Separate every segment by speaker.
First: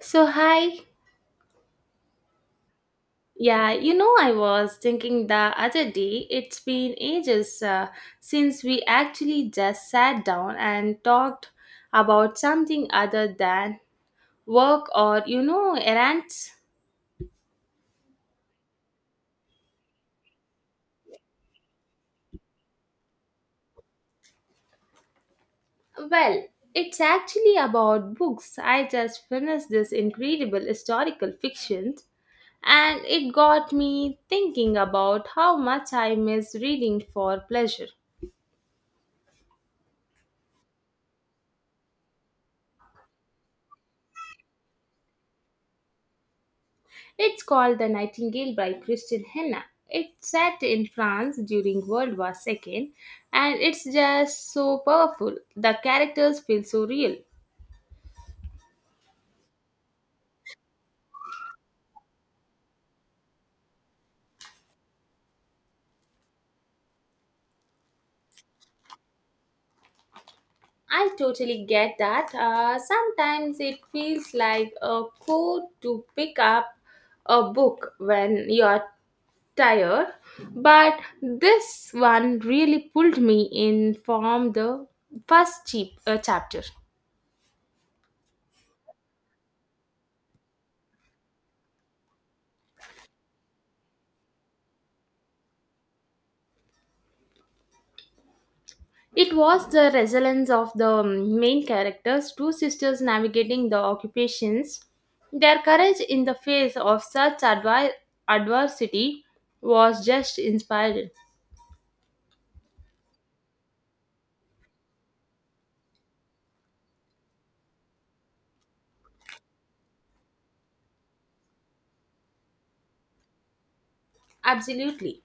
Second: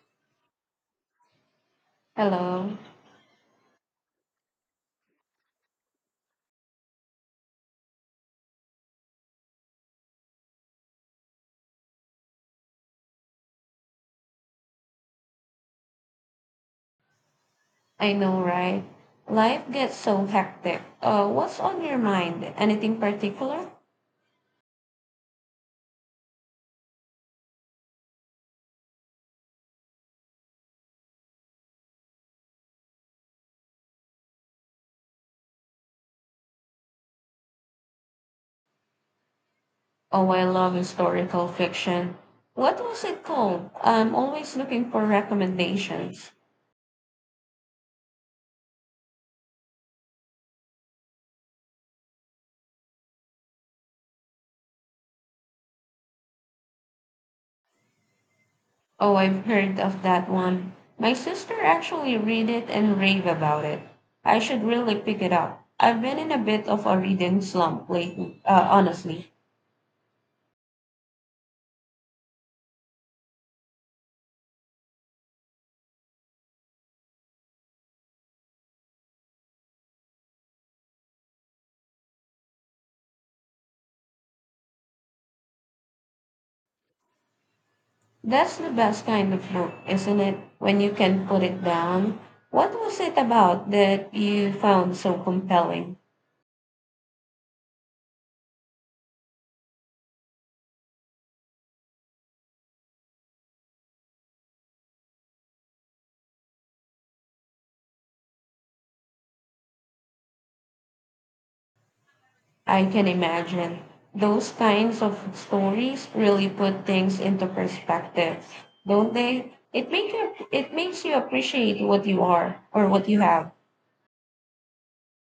Speaker 1: So, hi.
Speaker 2: Hello.
Speaker 1: Yeah, you know, I was thinking the other day, it's been ages. Since we actually just sat down and talked about something other than work or errands.
Speaker 2: I know, right? Life gets so hectic. What's on your mind? Anything particular?
Speaker 1: Well, it's actually about books. I just finished this incredible historical fiction and it got me thinking about how much I miss reading for pleasure.
Speaker 2: Oh, I love historical fiction. What was it called? I'm always looking for recommendations.
Speaker 1: It's called The Nightingale by Christian Henna. It's set in France during World War II and it's just so powerful. The characters feel so real.
Speaker 2: Oh, I've heard of that one. My sister actually read it and rave about it. I should really pick it up. I've been in a bit of a reading slump lately, honestly.
Speaker 1: I totally get that. Sometimes it feels like a code to pick up a book when you're tired, but this one really pulled me in from the first cheap chapter.
Speaker 2: That's the best kind of book, isn't it? When you can put it down. What was it about that you found so compelling?
Speaker 1: It was the resilience of the main characters, two sisters navigating the occupations. Their courage in the face of such adversity was just inspiring.
Speaker 2: I can imagine. Those kinds of stories really put things into perspective, don't they? It makes you appreciate what you are or what you have.
Speaker 1: Absolutely.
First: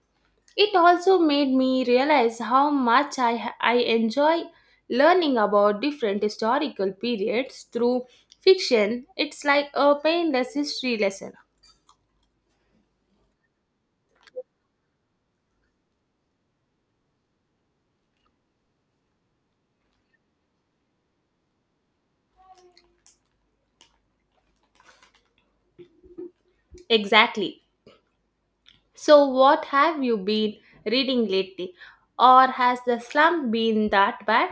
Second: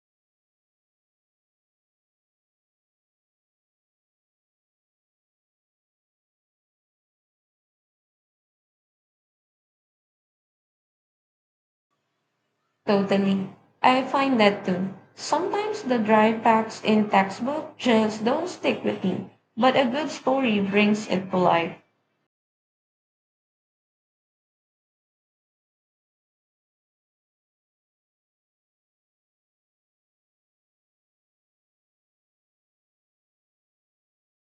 Speaker 1: It also made me realize how much I enjoy learning about different historical periods through fiction. It's like a painless history lesson.
Speaker 2: Totally. I find that too. Sometimes the dry facts in textbook just don't stick with me, but a good story brings it to life.
Speaker 1: Exactly. So, what have you been reading lately? Or has the slump been that bad?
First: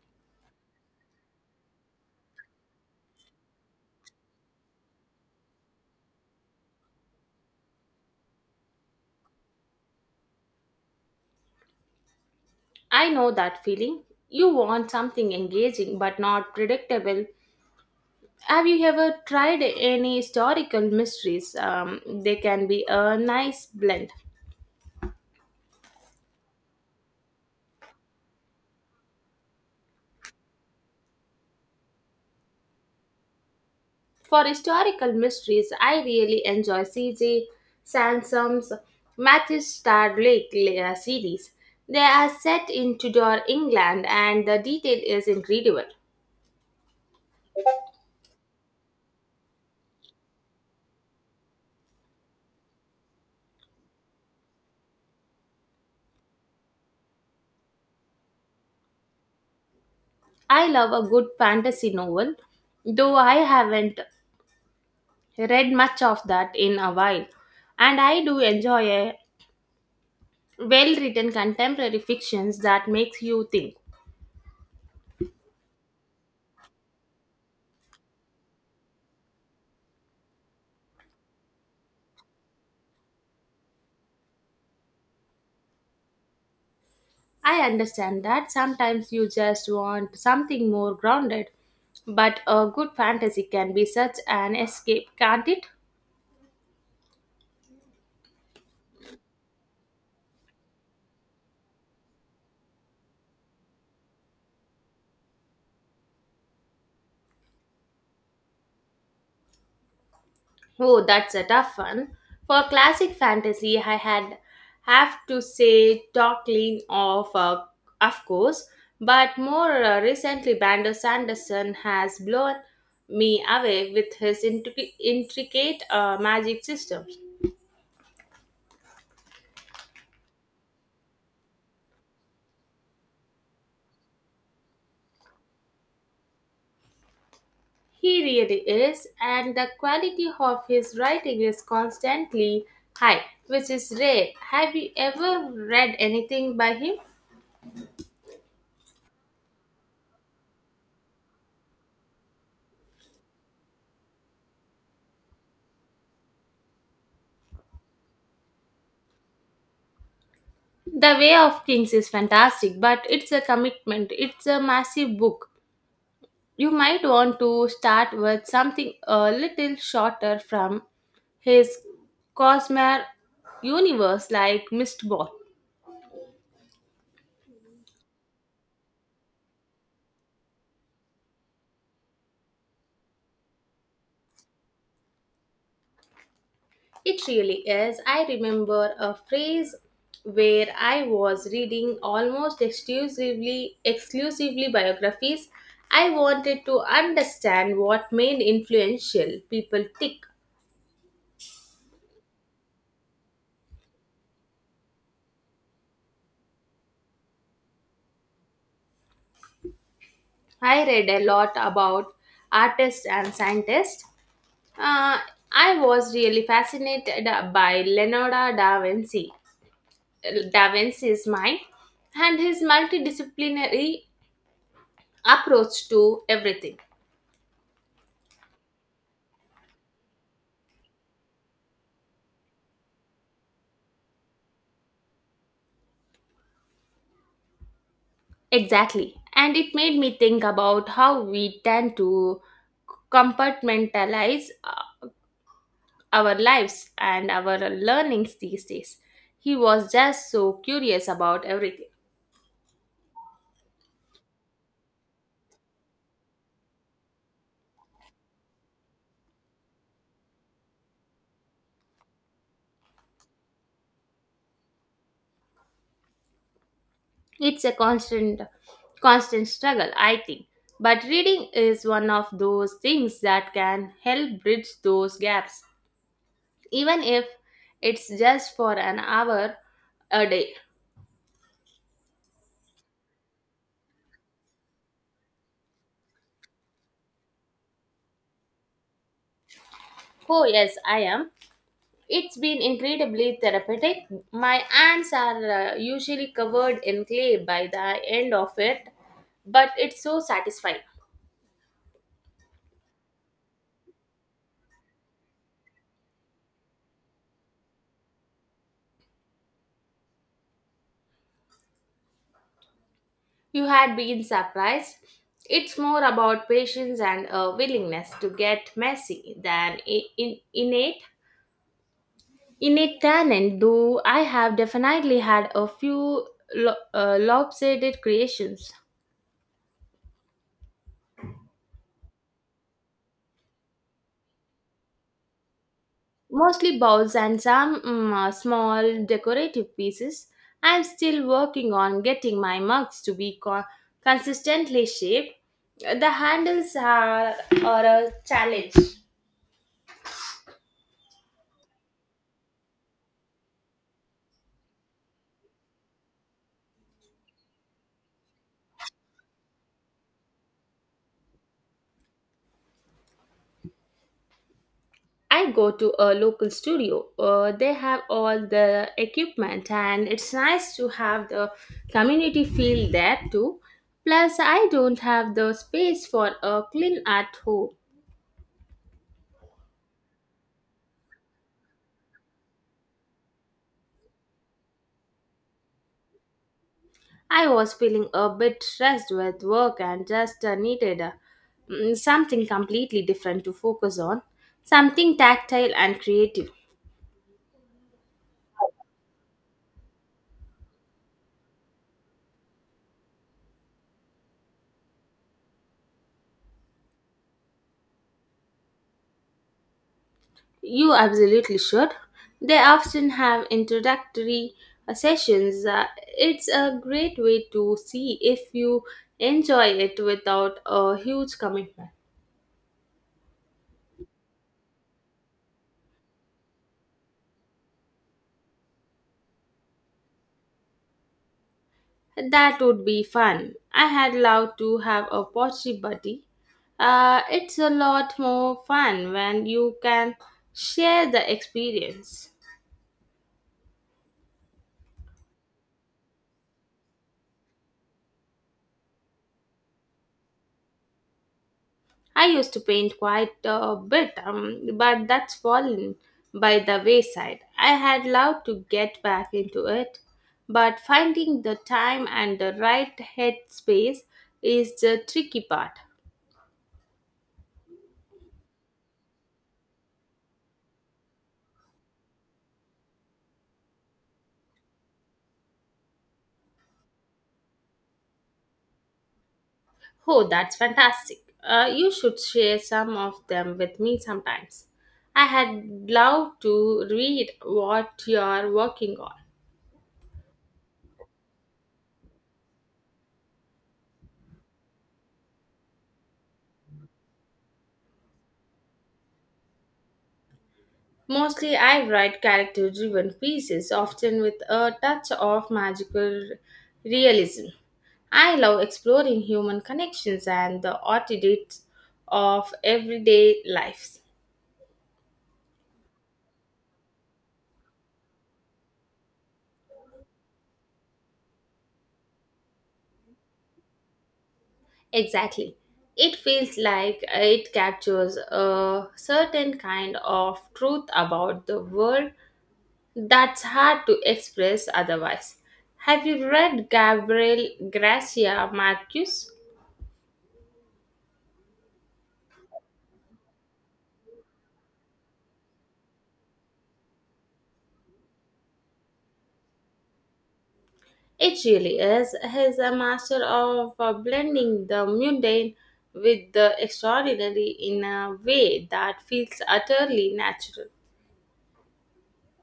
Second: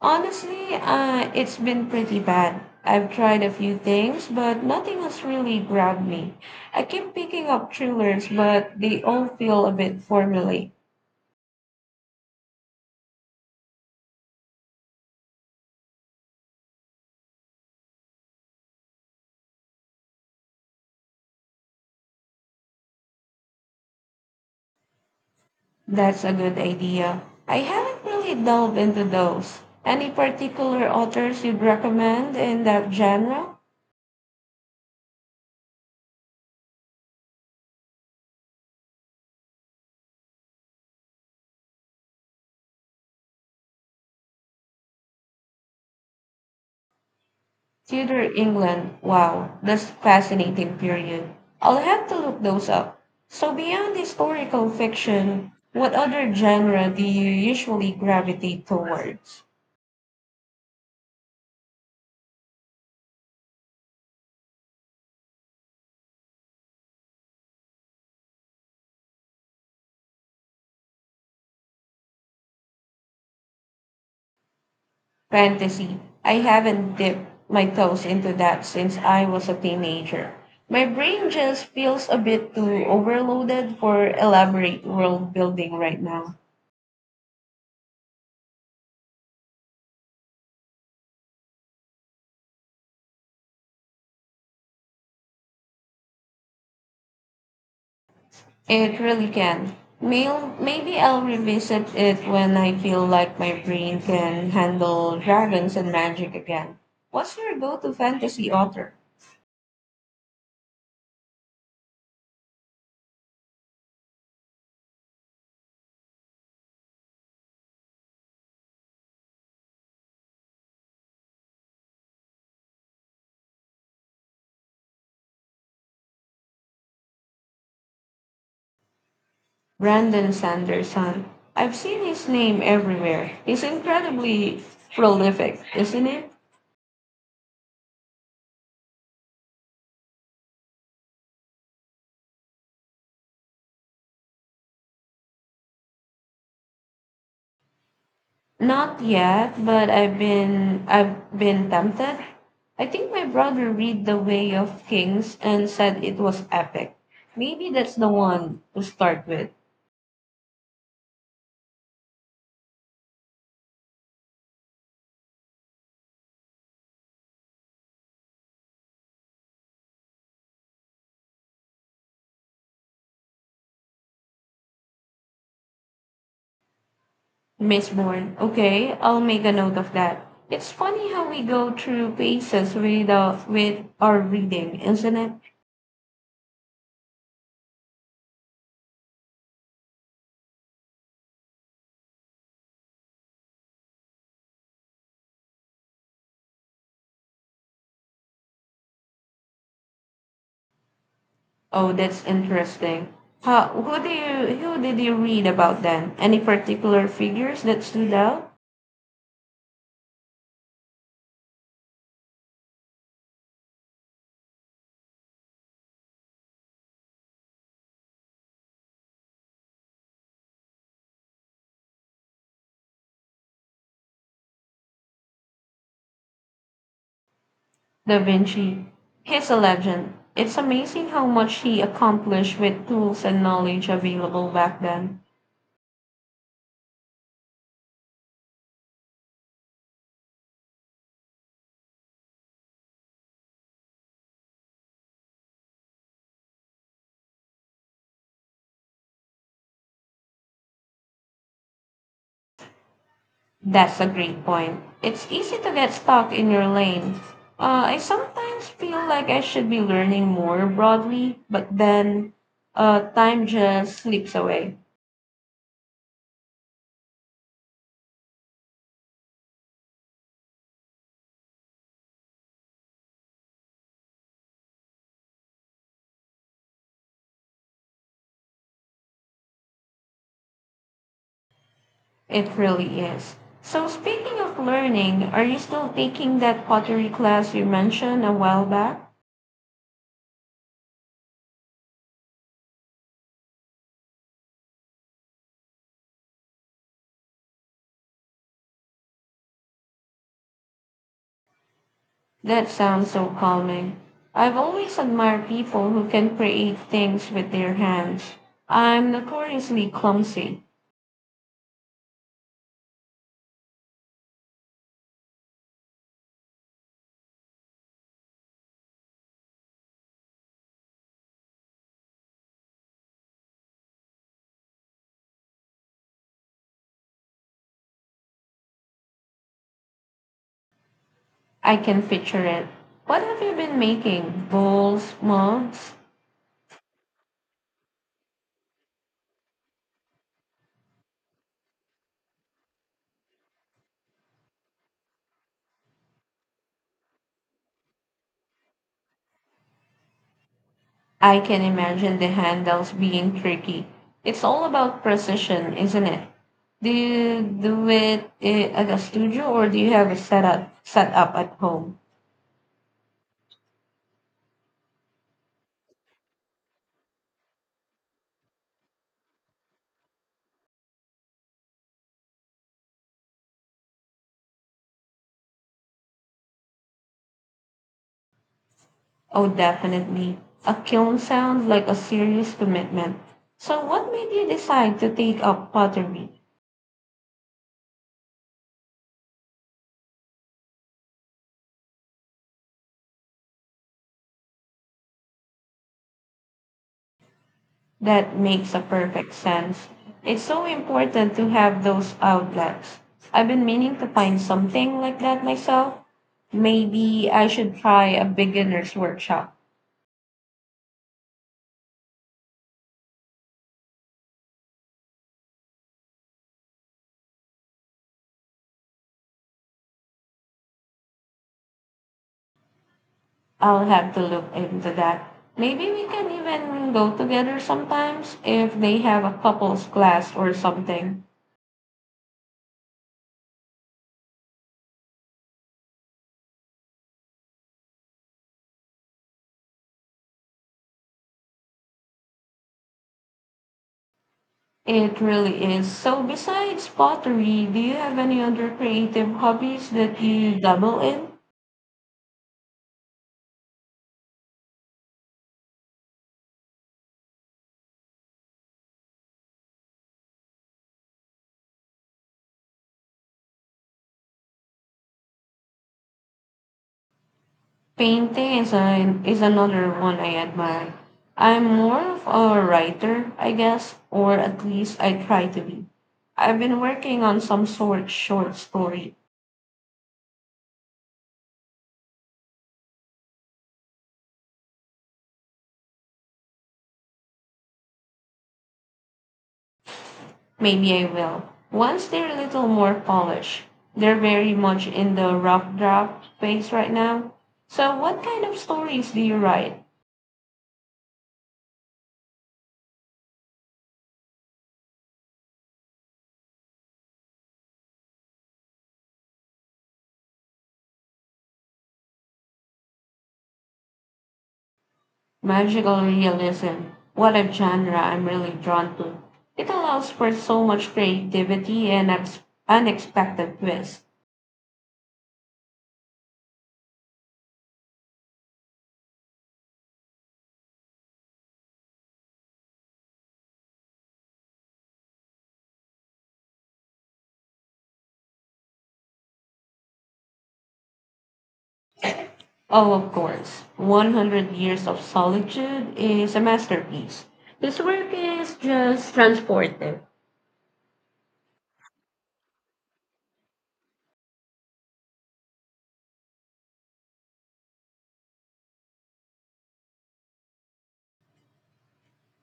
Speaker 2: Honestly, it's been pretty bad. I've tried a few things, but nothing has really grabbed me. I keep picking up thrillers, but they all feel a bit formulaic.
Speaker 1: I know that feeling. You want something engaging but not predictable. Have you ever tried any historical mysteries? They can be a nice blend.
Speaker 2: That's a good idea. I haven't really delved into those. Any particular authors you'd recommend in that genre?
Speaker 1: For historical mysteries, I really enjoy C.J. Sansom's Matthew Starlake series. They are set in Tudor England and the detail is incredible.
Speaker 2: Tudor England. Wow, that's fascinating period. I'll have to look those up. So beyond historical fiction, what other genre do you usually gravitate towards?
Speaker 1: I love a good fantasy novel, though I haven't read much of that in a while. And I do enjoy a well-written contemporary fictions that makes you think.
Speaker 2: Fantasy. I haven't dipped my toes into that since I was a teenager. My brain just feels a bit too overloaded for elaborate world building right now.
Speaker 1: I understand that sometimes you just want something more grounded, but a good fantasy can be such an escape, can't it?
Speaker 2: It really can. Mail, maybe I'll revisit it when I feel like my brain can handle dragons and magic again. What's your go to fantasy author?
Speaker 1: Oh, that's a tough one. For classic fantasy, I had have to say Talking of course, but more recently, Bandar Sanderson has blown me away with his intricate magic systems.
Speaker 2: Brandon Sanderson. I've seen his name everywhere. He's incredibly prolific, isn't it?
Speaker 1: He really is, and the quality of his writing is constantly high, which is rare. Have you ever read anything by him?
Speaker 2: Not yet, but I've been tempted. I think my brother read The Way of Kings and said it was epic. Maybe that's the one to start with.
Speaker 1: The Way of Kings is fantastic, but it's a commitment. It's a massive book. You might want to start with something a little shorter from his Cosmere universe, like Mistborn.
Speaker 2: Mistborn. Okay, I'll make a note of that. It's funny how we go through phases with our reading, isn't it?
Speaker 1: It really is. I remember a phrase where I was reading almost exclusively biographies. I wanted to understand what made influential people tick.
Speaker 2: Oh, that's interesting. How, who do you who did you read about then? Any particular figures that stood out?
Speaker 1: I read a lot about artists and scientists. Uh, I was really fascinated by Leonardo da Vinci's mind, and his multidisciplinary approach to everything.
Speaker 2: Da Vinci. He's a legend. It's amazing how much he accomplished with tools and knowledge available back then.
Speaker 1: Exactly, and it made me think about how we tend to compartmentalize our lives and our learnings these days. He was just so curious about everything.
Speaker 2: That's a great point. It's easy to get stuck in your lane. I sometimes feel like I should be learning more broadly, but then time just slips away.
Speaker 1: It's a constant struggle, I think. But reading is one of those things that can help bridge those gaps, even if it's just for an hour a day.
Speaker 2: It really is. So, speaking of learning, are you still taking that pottery class you mentioned a while back?
Speaker 1: Oh, yes, I am. It's been incredibly therapeutic. My hands are usually covered in clay by the end of it, but it's so satisfying.
Speaker 2: That sounds so calming. I've always admired people who can create things with their hands. I'm notoriously clumsy.
Speaker 1: You had been surprised. It's more about patience and a willingness to get messy than innate innate talent. Though I have definitely had a few lopsided creations,
Speaker 2: I can picture it. What have you been making? Bowls, molds?
Speaker 1: mostly bowls and some small decorative pieces. I'm still working on getting my mugs to be consistently shaped. The handles are a challenge.
Speaker 2: I can imagine the handles being tricky. It's all about precision, isn't it? Do you do it at a studio or do you have it set up at home?
Speaker 1: I go to a local studio. They have all the equipment, and it's nice to have the community feel there too. Plus, I don't have the space for a clean at home.
Speaker 2: Oh, definitely. A kiln sounds like a serious commitment. So, what made you decide to take up pottery?
Speaker 1: I was feeling a bit stressed with work and just needed something completely different to focus on, something tactile and creative.
Speaker 2: That makes a perfect sense. It's so important to have those outlets. I've been meaning to find something like that myself. Maybe I should try a beginner's workshop.
Speaker 1: You absolutely should. They often have introductory sessions. It's a great way to see if you enjoy it without a huge commitment.
Speaker 2: I'll have to look into that. Maybe we can even go together sometimes if they have a couples class or something.
Speaker 1: That would be fun. I had loved to have a pottery buddy. It's a lot more fun when you can share the experience.
Speaker 2: It really is. So, besides pottery, do you have any other creative hobbies that you dabble in?
Speaker 1: I used to paint quite a bit, but that's fallen by the wayside. I had loved to get back into it, but finding the time and the right headspace is the tricky part.
Speaker 2: Painting is another one I admire. I'm more of a writer, I guess, or at least I try to be. I've been working on some sort short story.
Speaker 1: Oh, that's fantastic. You should share some of them with me sometimes. I had loved to read what you're working on.
Speaker 2: Maybe I will. Once they're a little more polished. They're very much in the rough draft phase right now. So what kind of stories do you write?
Speaker 1: Mostly, I write character driven pieces, often with a touch of magical realism. I love exploring human connections and the oddities of everyday lives.
Speaker 2: Magical realism. What a genre I'm really drawn to. It allows for so much creativity and unexpected twists.
Speaker 1: Exactly. It feels like it captures a certain kind of truth about the world that's hard to express otherwise. Have you read Gabriel Garcia Marquez?
Speaker 2: Oh, of course. 100 Years of Solitude is a masterpiece. His work is just transportive.
Speaker 1: It really is. He's a master of blending the mundane with the extraordinary in a way that feels utterly natural.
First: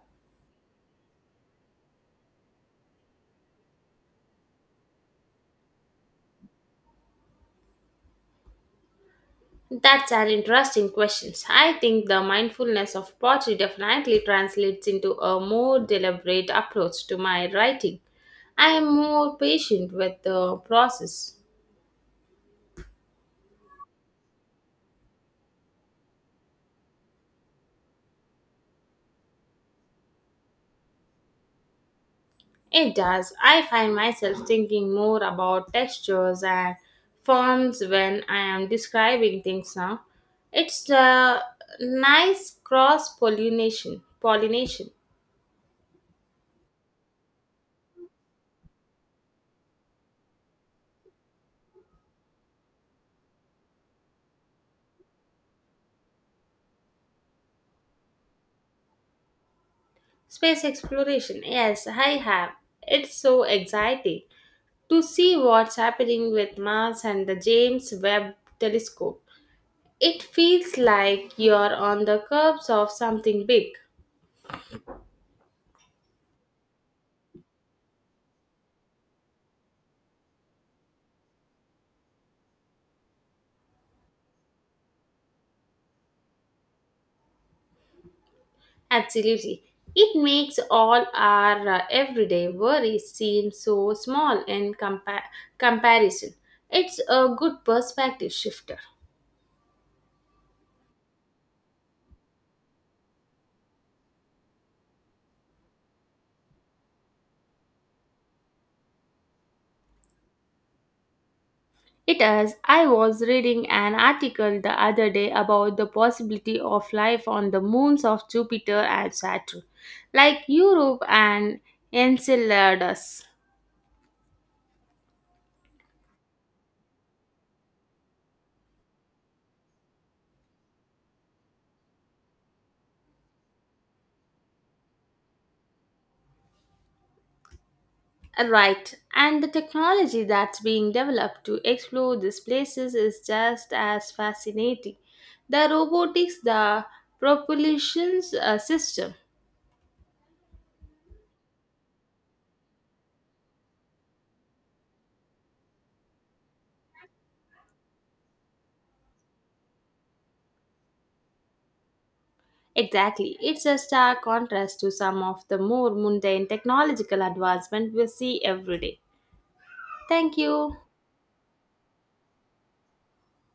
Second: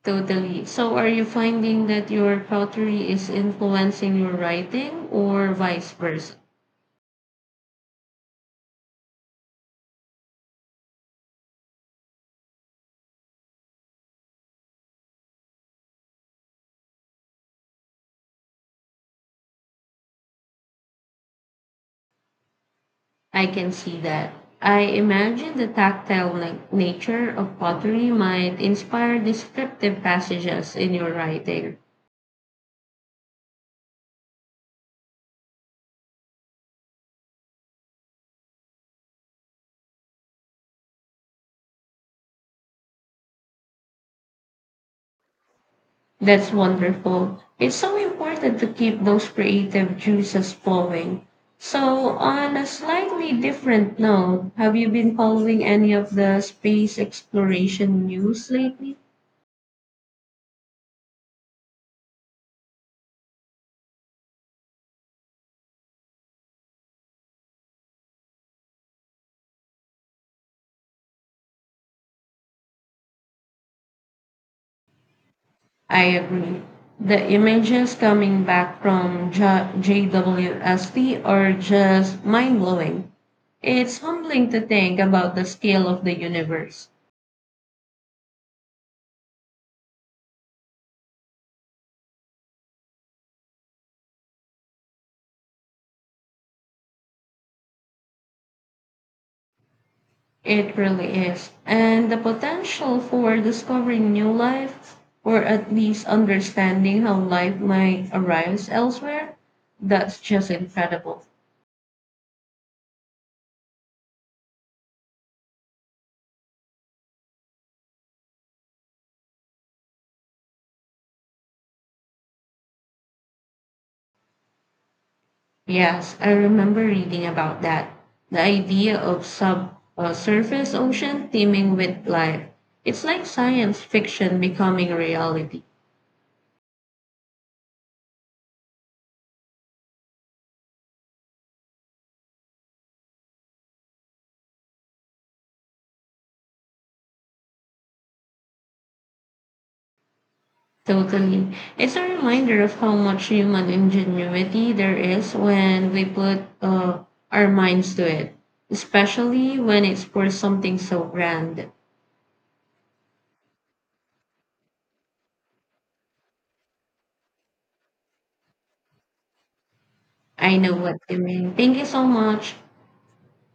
Speaker 2: Totally. So, are you finding that your pottery is influencing your writing or vice versa?
Speaker 1: That's an interesting question. I think the mindfulness of pottery definitely translates into a more deliberate approach to my writing. I am more patient with the process.
Speaker 2: I can see that. I imagine the tactile nature of pottery might inspire descriptive passages in your writing.
Speaker 1: It does. I find myself thinking more about textures and forms when I am describing things now. It's a nice cross pollination.
Speaker 2: That's wonderful. It's so important to keep those creative juices flowing. So, on a slightly different note, have you been following any of the space exploration news lately?
Speaker 1: Space exploration. Yes, I have. It's so exciting to see what's happening with Mars and the James Webb Telescope. It feels like you're on the curbs of something big.
Speaker 2: I agree. The images coming back from JWST are just mind blowing. It's humbling to think about the scale of the universe.
Speaker 1: Absolutely. It makes all our everyday worries seem so small in comparison. It's a good perspective shifter.
Speaker 2: It really is. And the potential for discovering new life, or at least understanding how life might arise elsewhere, that's just incredible.
Speaker 1: It is. I was reading an article the other day about the possibility of life on the moons of Jupiter and Saturn, like Europe and Enceladus.
Speaker 2: Yes, I remember reading about that. The idea of sub surface ocean teeming with life. It's like science fiction becoming reality.
Speaker 1: Right, and the technology that's being developed to explore these places is just as fascinating. The robotics, the propulsion system.
Speaker 2: Totally. It's a reminder of how much human ingenuity there is when we put our minds to it, especially when it's for something so grand.
Speaker 1: Exactly, it's a stark contrast to some of the more mundane technological advancement we see every day. Thank
Speaker 2: I know
Speaker 1: you.
Speaker 2: what you mean. Thank you so much.